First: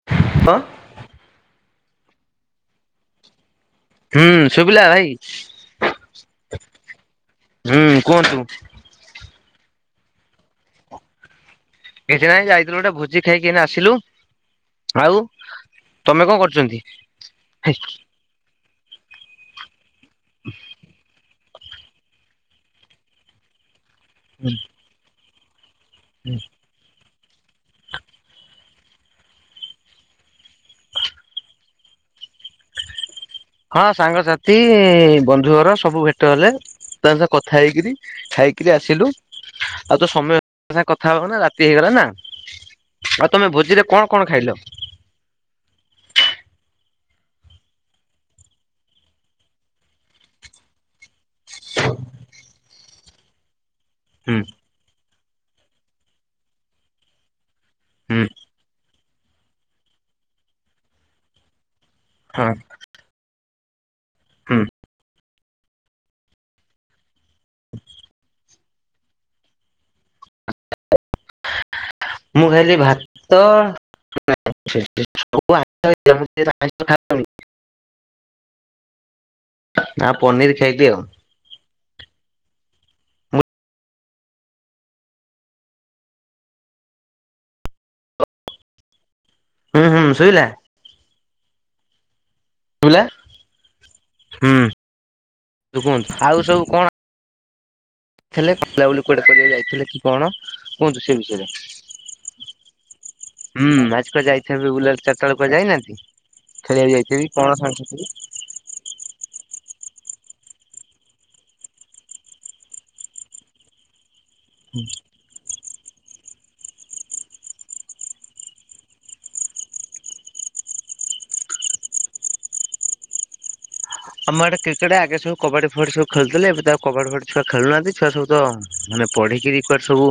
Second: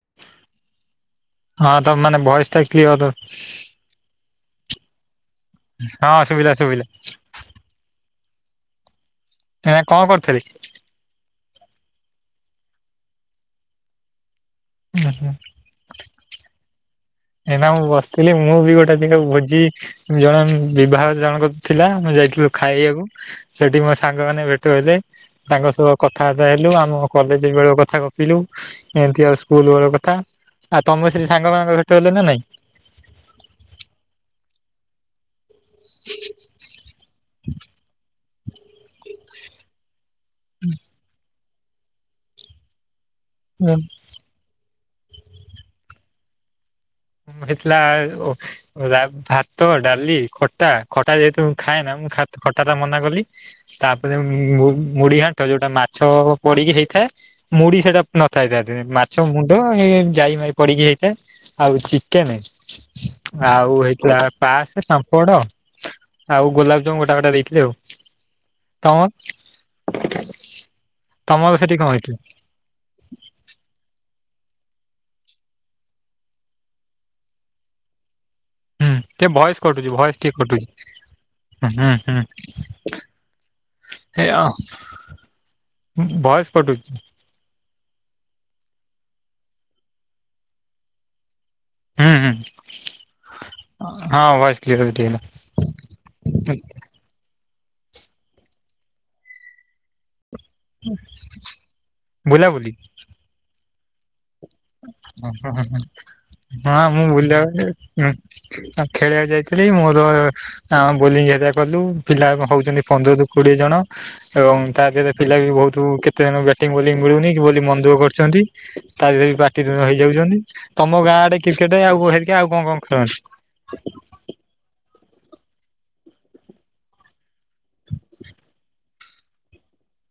[inaudible] ହଁ ତ ମାନେ ଭଏସ ଟା କିଏ ତ ହୁଁ ଶୁଭିଲା ଭାଇ? ହଁ ଶୁଭିଲା ଶୁଭିଲା। ହୁଁ କୁହନ୍ତୁ? ନା କଣ କରୁଥିଲି? କିଛି ନାଇ ଯାଇଥିଲୁ ଗୋଟେ ଭୋଜି ଖାଇକି ଆସିଲୁ ଆଉ ତମେ କଣ କରୁଚନ୍ତି? ଏଇନା ମୁଁ ବସିଥିଲି ମୁଁ ବି ଗୋଟେ ଦିନ ଭୋଜି ଜଣେ ବିବାହ ଜଣକ ଥିଲା ମୁଁ ଯାଇଥିଲୁ ଖାଇବାକୁ ସେଠି ମୋ ସାଙ୍ଗମାନୋନେ ଭେଟ ହେଲେ ତାଙ୍କ ସବୁ କଥାବାର୍ତା ହେଲୁ ଆମ କଲେଜ ବେଳ କଥା ଗପିଲୁ ଏମତି ଆଉ ସ୍କୁଲ ବେଳର କଥା ଆଉ ତମେ ସେ ସାଙ୍ଗମାନଙ୍କ ଥିଲେ ନା ନାଇଁ? ହଁ ସାଙ୍ଗସାଥି ବନ୍ଧୁ ଘର ସବୁ ଭେଟ ହେଲେ ତାଙ୍କ ସହ କଥା ହେଇକରି ଖାଇକିରି ଆସିଲୁ ଆଉ ତ ସମୟ ସାଙ୍ଗେ କଥା ହବ ନା ରାତି ହେଇଗଲା ନା। ଆଉ ତମେ ଭୋଜିରେ କଣ କଣ ଖାଇଲ? ଦେଖିଲାବେଳୁ ଭାତ ଡାଲି ଖଟା ଖଟା ଯେ ଖାଏ ନା ମୁଁ ଖଟା ଟା ମନା କଲି ତାପରେ ହୁଁ ମୁ ମୁଡିଘାଟ ଯୋଉଟା ମାଛ ପଡିକି ହେଇଥାଏ ମୁଢ଼ି ସେଟା ହୁଁ ନଥାଇଥାଏ ତା ଦେହରେ। ସବୁ ମୁଣ୍ଡ ଯାଇ ଫାଇ ପଡିକି ହେଇଥାଏ ଆଉ ଚିକେନେ ହଁ ଆଉ ହୁଁ ପାସ ସାମ୍ପଡ ଆଉ ଗୋଲାପଜାମୁ ଗୋଟା ଗୋଟା ଦେଇଥିଲେ ଆଉ। ତମ ତମର ସେଠି କଣ ହେଇଥିଲା? ମୁଁ ଖାଇଲି ଭାତ [unintelligible] ହୁଁ ଟିକେ ଭଏସ୍ କଟୁଛି ଭଏସ୍ ଟିକେ ପନିର ଖାଇଲି ଆଉ। କଟୁଛି ହୁଁ ହୁଁ। ହୁଁ ଏଇଆ ଭଏସ୍ କଟୁଚି। ହୁଁ ହୁଁ ଶୋଭିଲା? ହୁଁ ହୁଁ ସୁଵିଲା? ହଁ ହୁଁ ଭଏସ କ୍ଲିୟର ଟିକେ ହେଲା ତୁ କୁହନ୍ତୁ ଆଉ ସବୁ କଣ ଥିଲେ ବୁଲା ବୁଲି କୁଆଡେ କୁଆଡେ ଯାଇଥିଲେ କି କଣ କୁହନ୍ତୁ ସେ ବିଷୟରେ? ବୁଲାବୁଲି ହୁଁ ଭାସ କୁଆଡ଼େ ଯାଇ ଏବେ ବୁଲା ଚାରିଟ ବେଳକୁ କୁଆଡ଼େ ଯାଇନାହାନ୍ତି ଖେଳିବାକୁ ଯାଇଥିବେ କି କଣ ସାଙ୍ଗ ଆ ଖେଳିବାକୁ ଯାଇଥିଲି ମୋର ବୋଲିଂ ହେରି କଲୁ ପିଲା ହଉଛନ୍ତି। ପନ୍ଦରରୁୁ କୋଡିଏ ଜଣ ଏବଂ ତା ଦେହରେ ପିଲା ବି ବହୁତ କେତେ ଜଣ ବ୍ୟାଟିଂ ବୋଲି ମିଳୁନି କି ବୋଲି ମନ ଦୁଃଖ କରୁଛନ୍ତି ତା ଦେହ କିରେ ରହିଇଯାଉଛନ୍ତି ତମ ଗାଁ ଆଡେ କ୍ରିକେଟ ଆଉ ହେରିଇକା ଆଉ କଣ କଣ ଖେଳନ୍ତି? ଆମଡେ କ୍ରିକେଟେ ଆଗେ ସବୁ କବାଡି ଫବାଡି ସବୁେୁଥିଲେ ଏବେ ଆଉ କବାଡି ଫଡି ଛୁଆ ଖେୁନାହାନ୍ତି ଛୁଆ ସବ ତ ମାନେ ପଢ଼ିକିରି କୁଆଡେ ସବୁ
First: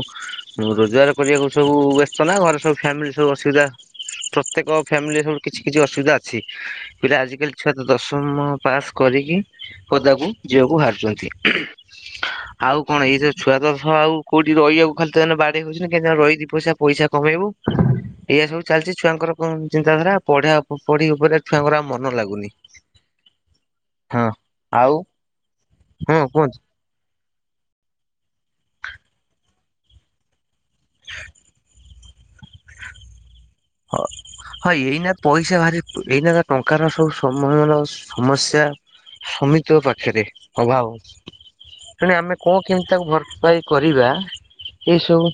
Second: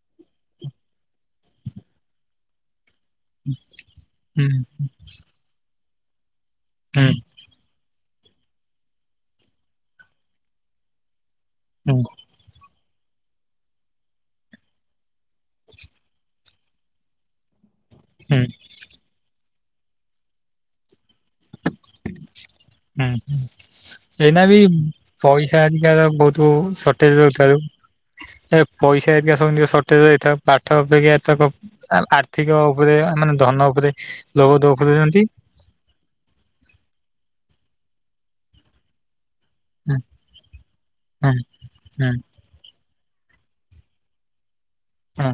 ରୋଜଗାର କରିବାକୁ ସବୁ ବସିଛ ନା ଘରେ ସବୁ ଫ୍ୟାମିଲି ସବୁ ଅସୁବିଧା ହୁଁ ପ୍ରତ୍ୟେକ ଫ୍ୟାମିଲିରେ ସବୁ କିଛି କିଛି ଅସୁବିଧା ଅଛି ହୁଁ ପିଲା ଆଜିକାଲି ଛୁଆତ ଦଶମ ପାସ୍ କରିକି ପଦାକୁ ଯିବାକୁ ବାହାରୁଛନ୍ତି। ହୁଁ। ଆଉ କଣ ଏଇ ଯଉ ଛୁଆ ତ ଆଉ କଉଠି ରହିବାକୁ ଖାଲି ତେ ବାଡେଇ ହଉଛନ୍ତି କେହି ରହିକି ପଇସା ପଇସା କମେଇବୁ। ହୁଁ ଏଇଆ ସବୁ ଚାଲିଛି ଛୁଆଙ୍କର ଚିନ୍ତାଧାରା ପଢ଼ା ପଢି ଉପରେ ଛୁଆଙ୍କର ଆଉ ମନ ଲାଗୁନି। ହୁଁ ହଁ ହଁ। ଏଇନା ବି ଆଉ ପଇସା ଅଧିକାର ହଁ ବହୁତ କୁହନ୍ତୁ ସଟେଜ ରହୁଥୁବାରୁ ଏ ପଇସା ହାରିକା ସମସ୍ତଙ୍କର ସଟେଜ୍ ହେଇଥିବ ପାଠ ଅପେକ୍ଷା ଏତଥରକ ଅଧିକ ଉପରେ ମାନେ ଧନ ଉପରେ ହଁ ଲୋଭ ଏଇନା ଦଉଛନ୍ତି। ପଇସା ଭାରି ଏଇନା ଯା ଟଙ୍କାର ସବୁ ସମୟର ସମସ୍ୟା ସମି ତୋ ହୁଁ ପାଖରେ ଅଭାବ ଅଛି ହୁଁ ହୁଁ ତେଣୁ ଆମେ କଣ କେମିତି ତାକୁ ଭରପାଏ କରିବା ହୁଁ ଏସବୁ।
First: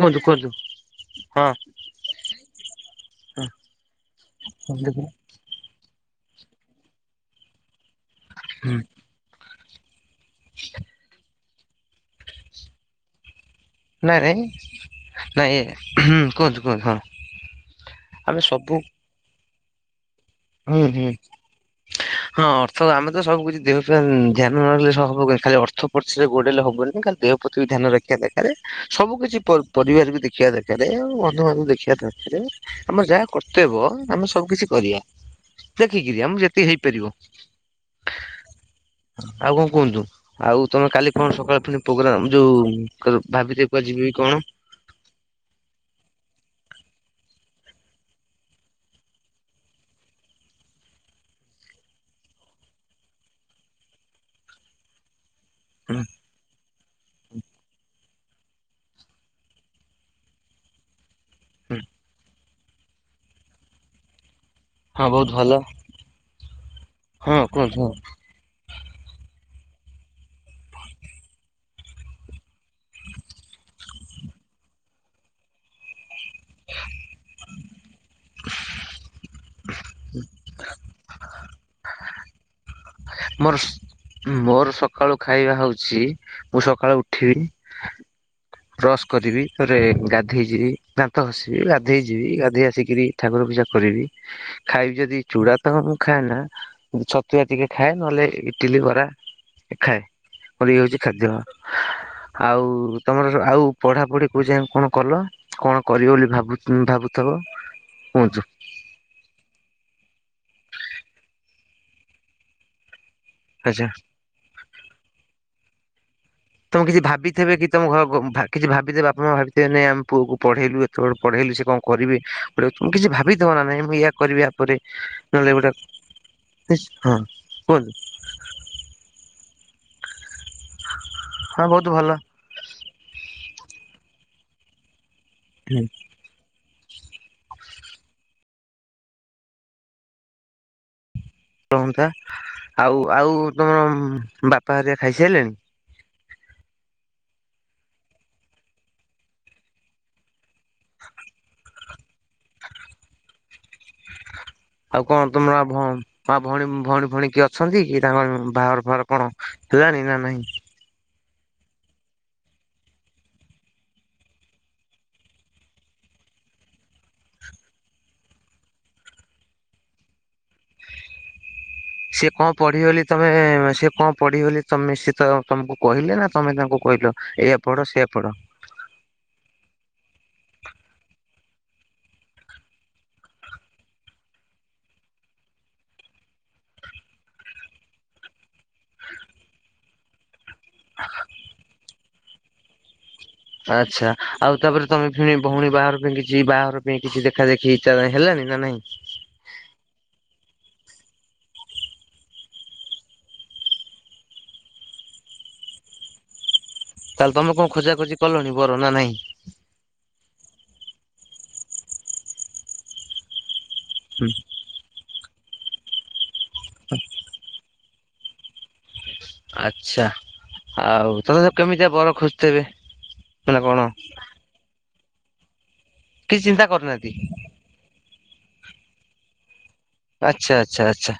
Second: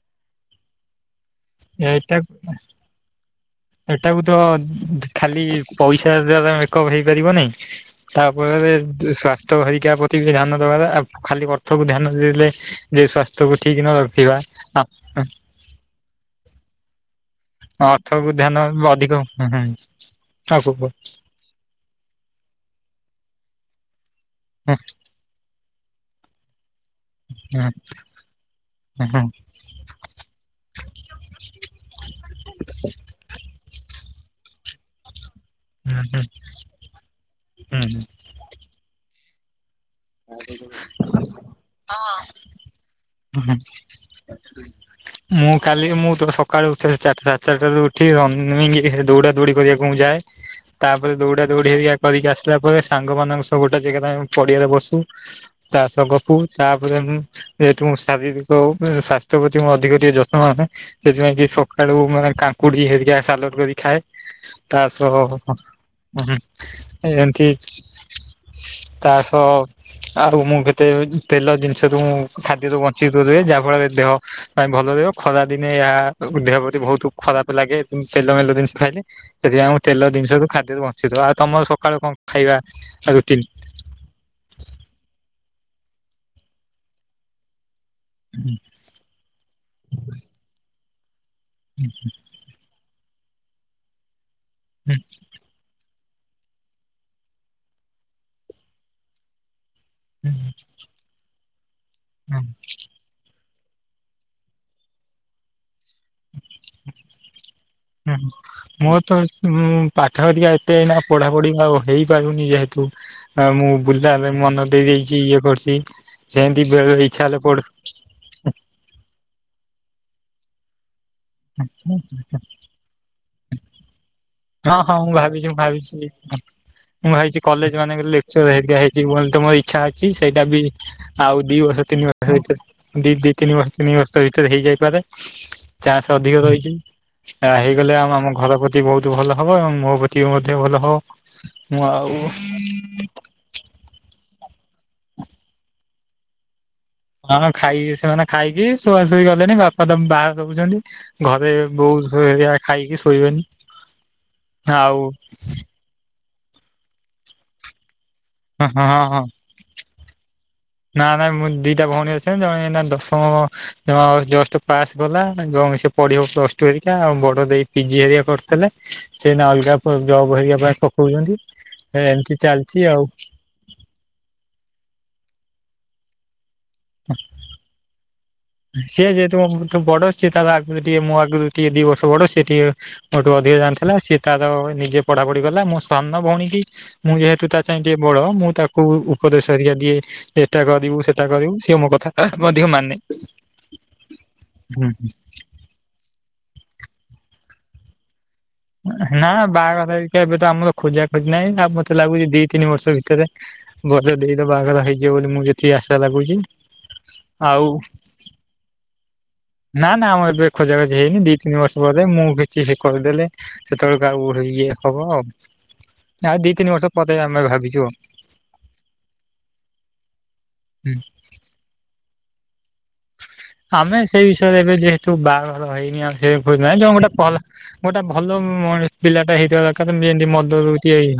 କୁହନ୍ତୁ କୁହନ୍ତୁ ହଁ। ଏଇଟାକୁ ଏଇଟାକୁ ହୁଁ ତ ଖାଲି ପଇସା ଅଧିକା ତ ମେକଅପ୍ ହେଇପାରିବ ନାହିଁ ତାଫଳରେ ସ୍ଵାସ୍ଥ୍ୟ ହରିକା ଟିକେ ଧ୍ୟାନ ଦବା କଥା ଖାଲି ଅର୍ଥକୁ ଧ୍ୟାନ ଦେଲେ ଯେ ସ୍ୱାସ୍ଥ୍ୟ ତୁ ଉଠିିକିନ ନାଇଁ ରଖିବା ନାଇଁ [unintelligible] ନାଇଁ ହୁଁ କୁହନ୍ତୁ କୁହନ୍ତୁ ହଁ ଅର୍ଥକୁ ଆମେ ଧ୍ୟାନ ସବୁ [unintelligible] ହୁଁ କୁହ ହୁଁ ହଁ ଅର୍ଥ ଆମେ ତ ସବୁ କିଛି ଦେଉଛୁ। ଧ୍ୟାନ ନାଗଲେବ, ଖାଲି ଅର୍ଥ ପଛରେ ଗୋଡେଇଲେ ହବନି ଖାଲି ଦେହ ପ୍ରତି ବି ଧ୍ୟାନ ରଖିବା ଦରକାରେ, ସବୁ କିଛି ପରିବାର ବି ଦେଖିବା ଦରକାର। ଆଉ ବନ୍ଧୁମାନଙ୍କୁ ବି ଦେଖିବା ଦରକାରେ। ଆମର ଯାହା କର୍ତ୍ତବ୍ୟ ଆମେ ସବୁ କିିଛି କରିବା। ଦେଖିକିରି ଆମ ଯେତିକି ହେଇପାରିବ, ଆଉ କଣ କୁହନ୍ତୁ?? ଆଉ ତମେ କାଲି କଣ ସକାଳ ଫ ପ୍ରୋଗ୍ରାମ, ଯୋଉ ହ, ହଁ। ଭାବିଛ କୁଆଡେ ଯିବି କଣ? ମୁଁ କାଲି ମୁଁ ସକାଳୁ ଉଠ ଚିଟା ସାତ ଚାରିଟାରୁ ଉଠି ର ଦୌଡ଼ା ଦୌଡ଼ି କରିବାକୁ ମୁଁ ଯାଏ। ତାପରେ ଦୌଡିଆ ଦୌଡି ହେ କରିକି ଆସିଲା ପରେ, ସାଙ୍ଗମାନାନଙ୍କ ସବ ଗୋଟେ ଜାଗାରେମେ ପଡିଆରେ ବସୁ। ଚାଷ ହୁଁ କଫୁ ତାପରେ ମୁଁ ଶାରୀରିକ ସଵାସ୍ଥ୍ୟ ପ୍ରତି ମୁଁ ଅଧିକ ଟିକେ ଯତ୍ନ ନଏ। ସେଥିାଇଁ କି ହୁଁ ସକାଳୁ କୁଡି ହେରିକା, ସାଲଡ କରି ଖାଏ। ତା ହଁ ସହ ବହୁତ ଭଲ ହଁ ଏମିତି କୁହନ୍ତୁ ତା ସହ ଆଉ ମୁଁ କେତେ ତେଲ ଜିନିଷରୁୁ ଖାଦ୍ୟରୁ ବଞ୍ଚିତ ରୁହେ ଯାହା ଫଳରେ ଦେହ ପାଇଁ ଭଲ ରହିବ ଖରା ଦିନେ ଏହା ଦେହ ପ୍ରତି ବହୁତ ଖରାପ ଲାଗେ, ତେଲ ମେଲ ଜିନିଷ ଖାଇଲେ ସେଥିପାଇଁ ମୁମ ତେଲ ଜିନିଷୁ ଖାଦ୍ୟରେ ବଞ୍ଚିଥ। ଆଉ ତମ ସକାଳୁ କଣ ଖାଇବା? ରୁଟିନ? ମୋର ମୋର ସକାଳୁ ଖାଇବା ହଉଛି, ମୁଁ ସକାଳୁ ଉଠିବି [inaudible] ବ୍ରସ କରିବି ରେ ଗାଧେଇଯିବି, ଦାନ୍ତ ଖସିବି, ଗାଧୋଇଯିବି, ଗାଧୋଇ ଆସିକରି ଠାକୁର ପୂଜା କରିବି। ଖାଇବି ଯଦି ଚୁଡ଼ା ତାଙ୍କ ମୁଁ ଖାଏ, ନା ଛତୁଆ ଟିକେ ଖାଏ, ନହେଲେ ଇଟିଲି ବରା ଖାଏ। ହ ହଉଛି ଖାଦ୍ୟ ଆଉ ତମର ଆଉ, ପଢାପଢି କୋଉ ଯ କଣ କଲ କଣ କରିବ ବୋଲି ଭାବୁ ଭାବୁଥିବ, କୁହନ୍ତୁ? ମୋ ତ ମୁଁ ପାଠ ଧରିକା ଏତେ ନା ପଢା ପଢି ଆଉ ହେଇପାରୁନି ଯେହେତୁ, ମୁଁ ଆଚ୍ଛା ବୁଲା ମନ ଦେଇ ଦେଇଦେଇଚି, ଇଏ କରୁଛି, ସେମିତି ତମେ ବେଳେ କିଛି ବେଳେ ଇଛା ହେଲେ ଭାବିଥିବେ ପଡୁ [inaudible] କିଛି ଭାବିିବେ ବାପ ମା ଭାବଥିବେ ନ ଆମ ପୁଅକୁ ପଢେଇଲୁ ପଢେଇଲି ସେ କଣ କରିବେ, ତ କିଛି ଭାବିଦବ ନା ନାଇ ମୁଁ ୟା କରିବି ୟା ହଁ ପରେ ହଁ ମୁଁ ଭାବିଛି ନହେଲେ ଗୋଟେ [unintelligible] ମୁଁ ହଁ ଭାଇଛି କଲେଜ କୁହନ୍ତୁ ମାନେ ହେଇିକା ହେଇଛି ମ ତ ମୋ ଇଚଛା ଅଛି, ସେଇଟା ବି ଆଉ ଦି ହଁ ବର୍ଷ ବହୁତ ତିନି ଭଲ ବର୍ଷ ଭିତରେ ଦି ଦି ତିନି ବର୍ଷ ତିନି ବର୍ଷ ଭିତରେ ହେଇଯାଇପାରେ। [inaudible] ଅଧିକା ରହିଛି ହେଇଗଲେ ଆମ ଆମ ଘର ପ୍ରତି ବହୁତ ଭଲ ହବ। ଏବଂ ମୋ ପ୍ରତି ବି ମଧ୍ୟ ଭଲ ହବ। ମୁଁ ରହନ୍ତା ଆଉ ଆଉ ଆଉ ତମର ବାପା ହାରିଆ ଖାଇସାରିଲେଣି? ହଁ ଖାଇକ ସେମାନେ ଖାଇକି ଶୁଆ ଶୁଇ ଗଲେଣି, ବାପା ବାହା ସବୁଛନ୍ତି ଘରେ ବହୁତଆ ଖାଇକି ଶୋଇବେନି। ଆଉ କଣ ତମରଉଣ ମା, ଭଉଣୀ, ଭଉଣୀ, ଭଉଣୀ କି ଅଛନ୍ତି କି? ତାଙ୍କ ହଁ ବାହର ହଁ। ଫହାର ହଁ କଣ? ତ ଜାଣି ନା ନାହିଁ। ନା ନାଇଁ ମୁଁ ଦିଟା ଭଉଣୀ ଅଛ, ଜଣେ ଦଶମ ଜଷ୍ଟ ପାସ୍ ଗଲା, ଏବଂ ସେ ପଢିବ ପ୍ଲସ ଟୁରିକା, ଆ ବଡ ଦେଇ ପିଜି ହେରିକା କରିଥିଲେ। ସେନା ଅଲଗା ଜବ ହେରେକା ପାଇଁ ପକଉଛନ୍ତି। ସିଏ ଏମିତି କଁ ଚାଲିଛି ପଢିବ ବୋଲି ଆଉ। ତମେ ସିଏ କଁ। ପଢିବେ ବୋଲି ତମେ ସେ ତ ତମକୁ କହିଲେ ନା ତମେ ତାଙ୍କୁ କହିଲ ଏୟା ପଢ ସେୟା ପଢ। ସିଏ ଯେହେତୁ ମୋ ଠୁ ବଡ ସିଏ ତା ଆଗରୁ ଟିକେ ମୋ ଆଗରୁ ଟିକେ ଦି ବର୍ଷ ବଡ ସିଏ ଟିକେ। ମୋଠୁ ଅଧିକ ଜାଣିଥିଲା ସିଏ ତାର ନିଜେ ପଢା ପଢି କଲା ମୋ ସାନ ଭଉଣୀ କି। ମୁଁ ଯେହେତୁ ତା ଚାଁଇ ଟିକେ ବଡ ମୁଁ ତାକୁ ଉପଦେଶ ଘରିକା ଦିଏ ଏ ଏଟା କରିବୁ ସେଟା କରିବୁ ସିଏ ମୋ କଥା ମଧ୍ୟ ମାନେ। ଆଚ୍ଛା ଆଉ ତାପରେ ତମେ ଫିଣି। ଭଉଣୀ ବାହାଘର ପାଇଁ କିଛି ବାହାଘର ପାଇଁ କିଛି ଦେଖା ଦେଖି ଚା ହେଲାଣି ନା ନାଇଁ। ନା ବାହାଘର ହେରିକା ଏବେ ତ ଆମର ଖୋଜା ଖୋଜି ନାହିଁ ଆଉ ମତେ ଲାଗୁଛି ଦି ତିନି ବର୍ଷ ଭିତରେ। ଗଲେ ଦେଇର ବାହାଘର ହେଇଯିବ ବୋଲି ମୁଁ ଯେତିକି ଆଶା ଲାଗୁଛି। ତାହେଲେ ତମେ ଆଉ କଣ ଖୋଜା ଖୋଜି କଲଣି ବର ନା ନାଇଁ। ନା ନା ଆମର ଏବେ ଖୋଜା ଖୋଜି ହେଇନି ଦି ତିନି ବର୍ଷ ପରେ ମୁଁ ବି କିଛି କରିଦେଲେ। ସେତେ ବେଳକୁ ଆଉ ହେଇ ଇଏ ହବ ଆଉ। ଆଉ ଦି ତିନି ବର୍ଷ ପରେ ଆମେ ଭାବିଛୁ। ଆଚ୍ଛା ଆଉ ତଥାପି ତ କେମିତି କା ବର ଖୋଜୁଥବେ। ଆମେ ସେଇ ବିଷୟରେ ଏବେ ଯେହେତୁ ବାହାଘର ହେଇନି ଆ ସେ କିଛି ଖୋଜ ଚିନ୍ତା ନାଇଁ ତ ଗୋଟା କରିନାହାନ୍ତି? ଭ ଗୋଟେ ଭଲ ମ ପିଲା ଟା ହେଇଥିବ। ଆଚ୍ଛା ଆଚ୍ଛା ଆଚ୍ଛା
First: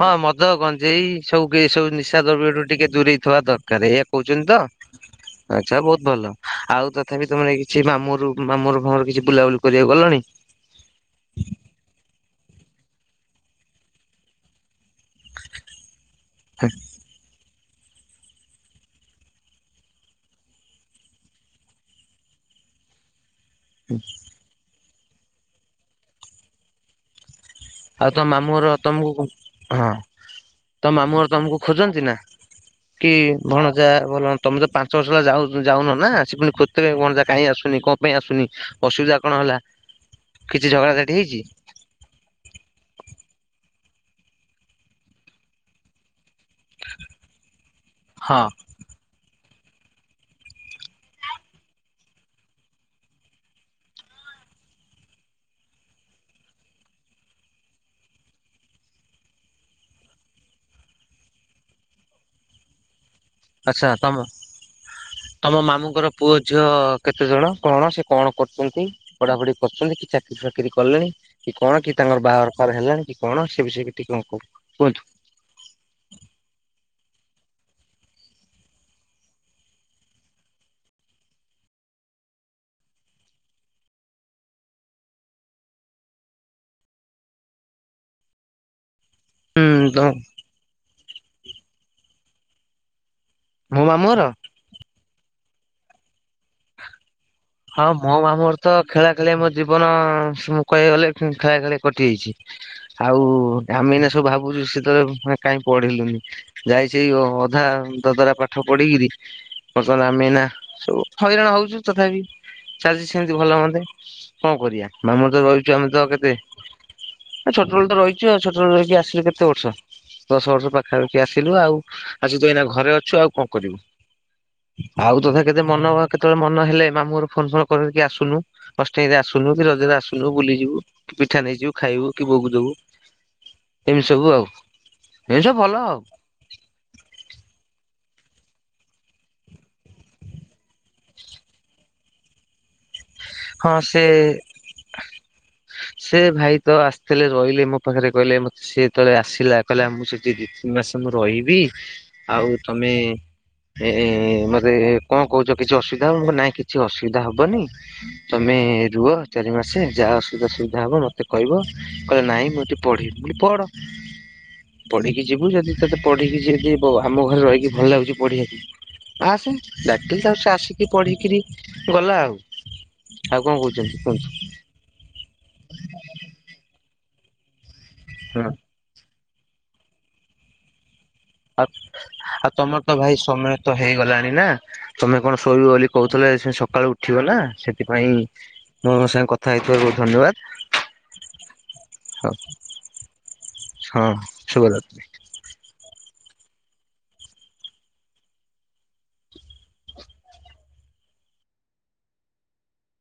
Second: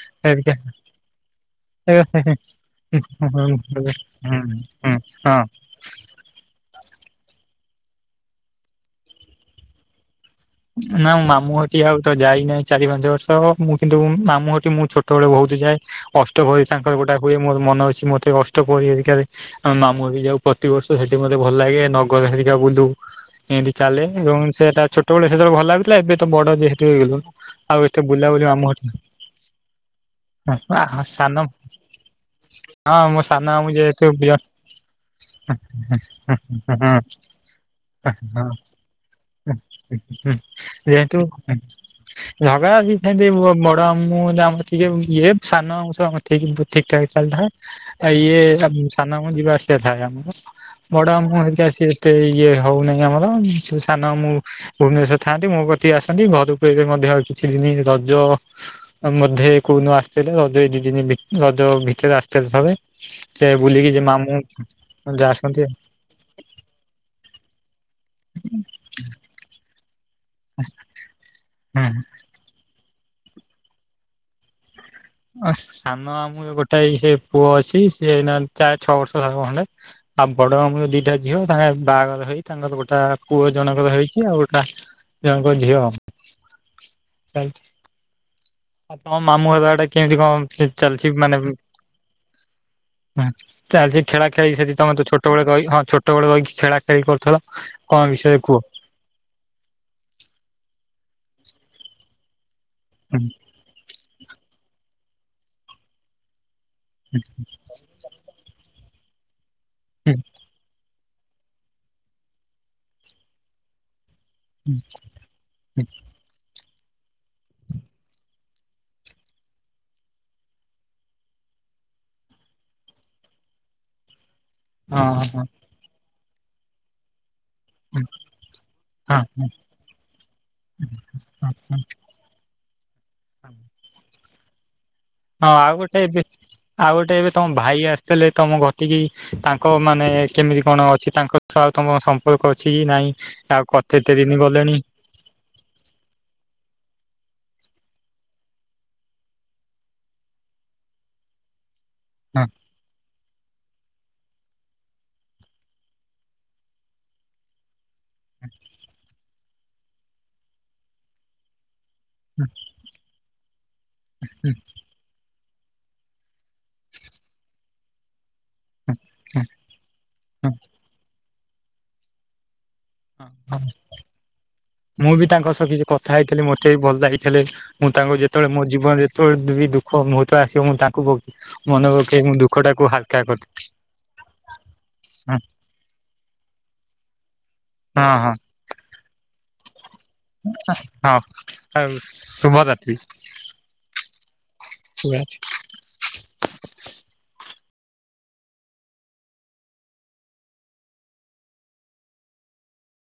ହଁ ମଦ ଗଞ୍ଜେଇ ସବୁ ଗେ ଏ ସବୁ ନିଶା ହୁଁ ଦ୍ରବ୍ୟ ଠୁ ଟି ଟିକେ ଦୂରେଇ ଥିବା ଦରକାର ଏଇଆ କହୁଛନ୍ତି ତ ହଁ ଆଛା ବହୁତ ଭଲ। ଆଉ ତଥାପି ତମେ ମାନେ କିଛି ମାମୁଁଘରକୁ ମାମୁଁଘର ଫାମୁଘର କିଛି ବୁଲାବୁଲି କରିବାକୁ ଗଲଣି। ନା ମୁଁ ମାମୁଁଘଟି ଆଉ ତ ଯାଇନାହିଁ ଚାରି ପାଞ୍ଚ ବର୍ଷ ହବ ମୁଁ କିନ୍ତୁ ମାମୁଁଘଟି ମୁଁ ଛୋଟ ଛୋଟ ବେଳେ ବହୁତ ଯାଏ ଅଷ୍ଟ ପହରି ତାଙ୍କର ଗୋଟେ ହୁଏ ମୋର ମନ ଅଛି ମତେ ଅଷ୍ଟ ପ୍ରହରି ଘରିକାରେ। ଆମେ ମାମୁଁ ଘଟି କି ଯାଉ ପ୍ରତିବର୍ଷ ସେଠି ମତେ ଭଲ ଲାଗେ ନଗର ହେରିକା ବୁଲୁ। ଏଁତି ଚାଲେ ଏବଂ ସେଟା ଛୋଟବେଳେ ସେତେବେଳେ ଭଲ ଲାଗିଥିଲା ଏବେ ତ ବଡ ଯେହେତ ହେଇଗଲୁଣୁ। ଆଉ ଏତେ ତମ ବୁଲାବୁଲି ମାମୁଁ ଘର ମାମୁଁଘର ତମକୁ ହଁ ନାଇ ହଁ ତମ ଆ ମାମୁଁ ଘର ସାନ ତମକୁ ଖୋଜନ୍ତି ନା? ହଁ କି ମୋ ସାନ ମାମୁଁ ଭଣଜା ଯେହେତୁ ଭଲ ବି ଅ ତମେ ତ ପାଞ୍ଚ ବର୍ଷ ହେଲା ଯାଉ ଯାଉନ ନା ସେ ପୁଣି ଅଁ ଖୋଜୁଥିବେ ହଁ ଭଣଜା କାହିଁ ଆସୁନି କଣ ଅଁ ହଁ। ପାଇଁ ଆସୁନି [unintelligible] ଅସୁବିଧା କଣହେଲା। ଯେହେତୁ। ଝଗଡା ବି ସେମତି ବ ବଡ ମାମୁଁ ସହ ଆମର ଟିକେ ଇଏ ସାନ ମାମୁଁ ସବହ ଆମର ଠିକ୍। ଠିକ୍ ଠାକ ଚାଲି ଥାଏ ଆ ଇଏ। ହଁ ସାନ ମାମୁଁ ଯିବା ଆସିବା ଥାଏ ଆମର ବଡ ମାମୁଁ ଘରିକା ସେ ସେ ଇଏ ହଉନାହିଁ ଆମର ସାନ ମାମୁଁ। ଭୁବନେଶ୍ଵର ଥାଆନ୍ତି ମୋ କତିକି ଆସନ୍ତି ଘରକୁ ଏ ବେ ମଧ୍ୟ କିଛିି ଦିନି ରଜ। ମଧ୍ୟେ କୋଉଦିନ ଆସିଥିଲେ ରଜ ଏଇ ଦି ଦିନ ଭି ରଜ ଭିତରେ ଆସିଥିଲେ ଥରେ। ସେ ଆଚ୍ଛା ବୁଲିକି ଯେ ତମ ମାମୁଁ ଯୋଉ ତମ ଆସନ୍ତି। ମାମୁଁଙ୍କର ପୁଅ ଝିଅ କେତେ ଜଣ କଣ ସେ କଣ କରୁଛନ୍ତି ପଢାପଢି କରୁଛନ୍ତି କି ଚା ଚାକିରି ବାକିରି କଲେଣି କି କଣ କି ତାଙ୍କର ବାହାଘର ଫାହାଘର ହେଲାଣି କି କଣ ସେ ବିଷୟରେ ଟିକେ କଣ କୁହନ୍ତୁ। ଅ ସାନ ମାମୁଁ ର ଗୋଟାଏ ସେ ପୁଅ ଅଛି ସେ ଏଇନା ଚାରି ଛଅ ବର୍ଷ ର ହବ ଖଣ୍ଡେ। ଆଉ ବଡ ମାମୁଁ ର ଦିଟା ଝିଅ ତାଙ୍କେ ବାହାଘର ହୋଇ ତାଙ୍କର ଗୋଟା ପୁଅ ଜଣଙ୍କର ହେଇଛି ଆଉ ଗୋଟା ଜଣଙ୍କର ଝିଅ ଆଉ। ଆଉ ତଣ ମାମୁଁ ଘର ଆଡେ ହୁଁ ତ କେମିତି କଣ ଚାଲିଛି ମାନେ। ମୋ ଚାଲିଛି ମାମୁଁ ଘର? ଖେଳା ଖେଳି ସେଠି ତମେ ତ ଛୋଟବେଳେ ରହିି ହଁ ଛୋଟ ବେଳେ ରହିି କି ଖେଳା। ଖେଳି କରୁଥିଲେ ହଁ କଣ ମୋ ବିଷୟରେ ମାମୁଁ ଘର କୁହ। ତ ଖେଳା ଖେଳିରେ ମୋ ଜୀବନ ମୁଁ କହିବା କୁ ଗଲେ ଖେଳା ଖେଳି ରେ କଟି ଯାଇଛି ହଁ ଆଉ। ଆମେ ଏଇନା ସବୁ ଭାବୁଛୁ ସେତେ ବେଳେ କାହିଁ ପଢିଲୁନି ଯାଇ ସେଇ ଅଧା। ଦଦରା ପାଠ ପଢ଼ିକିରି ବର୍ତ୍ତମାନ ଆମେ ଏଇନା ସବୁ ହଇରାଣ ହଉଛୁ ତଥାପି। ଚାଲିଚି ସେମତି ଭଲ ମନ୍ଦେ କଣ କରିବା ମାମୁଁ ଘରେ ତ ରହୁଛୁ ଆମେ ତ କେତେ। ଏ ଛୋଟବେଳୁ ତ ରହିଛୁ ଆଉ ଛୋଟବେଳୁ ରହିକି ଆସିଲୁ କେତେ ବର୍ଷ। ଦଶ ବର୍ଷ ପାଖାପାଖି ଆସିଲୁ ଆଉ ଆସି କି ତ ଏଇନା ଘରେ ଅଛୁ ଆଉ କଣ କରିବୁ। ଆଉ ହଁ ତଥାପି କେତେ ମନ କେତେବେଳେ ମନ ହେଲେ ମାମୁଁଘର ଫୋନ ଫୋନ। କହିକି ଆସୁନୁ ଅଷ୍ଟମିରେ ହଁ ଆସୁନୁ କି ରଜରେ ଆସୁନୁ ବୁଲିଯିବୁ କି ପିଠା ହଁ ନେଇଯିବୁ ଖାଇବୁ। କି ବୋଉକୁ ଦବୁ ହଁ। ଏମିତି ସବୁ ଆଉ। ଏମିତି ହଁ ସବୁ ଆଉ ଭଲ ଗୋଟେ ଏବେ ଆଉ ଗୋଟେ ଏବେ ତମ ଭାଇ ଆସିଥିଲେ ତମ ଘର ଟିକି ତାଙ୍କ ମାନେ କେମିତି କଣ ଅଛି ତାଙ୍କ ସ ତମ ସମ୍ପ ପରକଛି କି ନାଇଁ ଆଉ ହଁ ସେ କତେଏତେ ଦିନି ଗଲେଣି। ସେ ଭାଇ ତ ଆସିଥିଲେ ରହିଲେ ମୋ ପାଖରେ କହିଲେ ମ ସେ ଯେତେତଳେ ଆସିଲା କହିଲା ମୁଁ ସେଠି ଦି ତିନି ମାସ ମୁଁ ରହିବି ହଁ ଆଉ ତମେ ଏ ମତେ କଣ କହୁଛ କିଛି ଅସୁବିଧା ହବ ମୁଁ କହିଲି ନାଇଁ କିଛି ଅସୁବିଧା ହବନି। ତମେ ରୁଅ ଚାରି ମାସେ ଯାହା ଅସୁବିଧା ସୁବିଧା ହବ ମତେ କହିବ। କହିଲେ ନାଇଁ ମୁଁ ଏତେ ପଢ଼ିବି ମୁଁ କଇଲି ପଢ଼। ପଢ଼ିକି ଯିବୁ ଯଦି ତତେ ପଢିକି ଯଦି ଆମ ଘରେ ରହିକି ଭଲ ଲାଗୁଚି ପଢିବାକୁ ଆସେ ଡାକିଲି ତାକୁ ସେ ହଁ ଆସିକି ପଢିକିରି ଗଲା ଆଉ। ହ ଆଉ କଣ ହଁ କହୁଛନ୍ତି କୁହନ୍ତୁ ମୁଁ ବି ତାଙ୍କ ସହ କିଛି କଥା ହେଇଥିଲି ମତେ ବି ଭଲ ଲାଗିଥିଲେ। ମୁଁ ତାଙ୍କୁ ହଁ ଯେତେବେଳେ ମୋ ଜୀବନ ଯେତେବେଳେ ବି ଦୁଃଖ ମୁହୂର୍ତ୍ତ ଆସିବ ମୁଁ ତାଙ୍କୁ ଆଉ ମନେ ପକେଇ ମୁଁ ଆଉ ଦୁଃଖ ତମର ଟାକୁ ତ ଭାଇ ହାଲକା କରିଥିଲି ସମୟ ତ ହେଇଗଲାଣି ନା ତମେ ହଁ କଣ ଶୋଇବ ବୋଲି କହୁଥିଲେ ସେ ସକାଳୁ ଉଠିବ ନା ସେଥିପାଇଁ ହଁ ହଁ ମୋ ସାଙ୍ଗେ କଥା ହେଇଥିବାରୁ ବହୁତ ଧନ୍ୟବାଦ। ହଁ ଆଉ ଶୁଭରାତ୍ରି। ହଁ ଶୁଭରାତ୍ରି। ଶୁଭ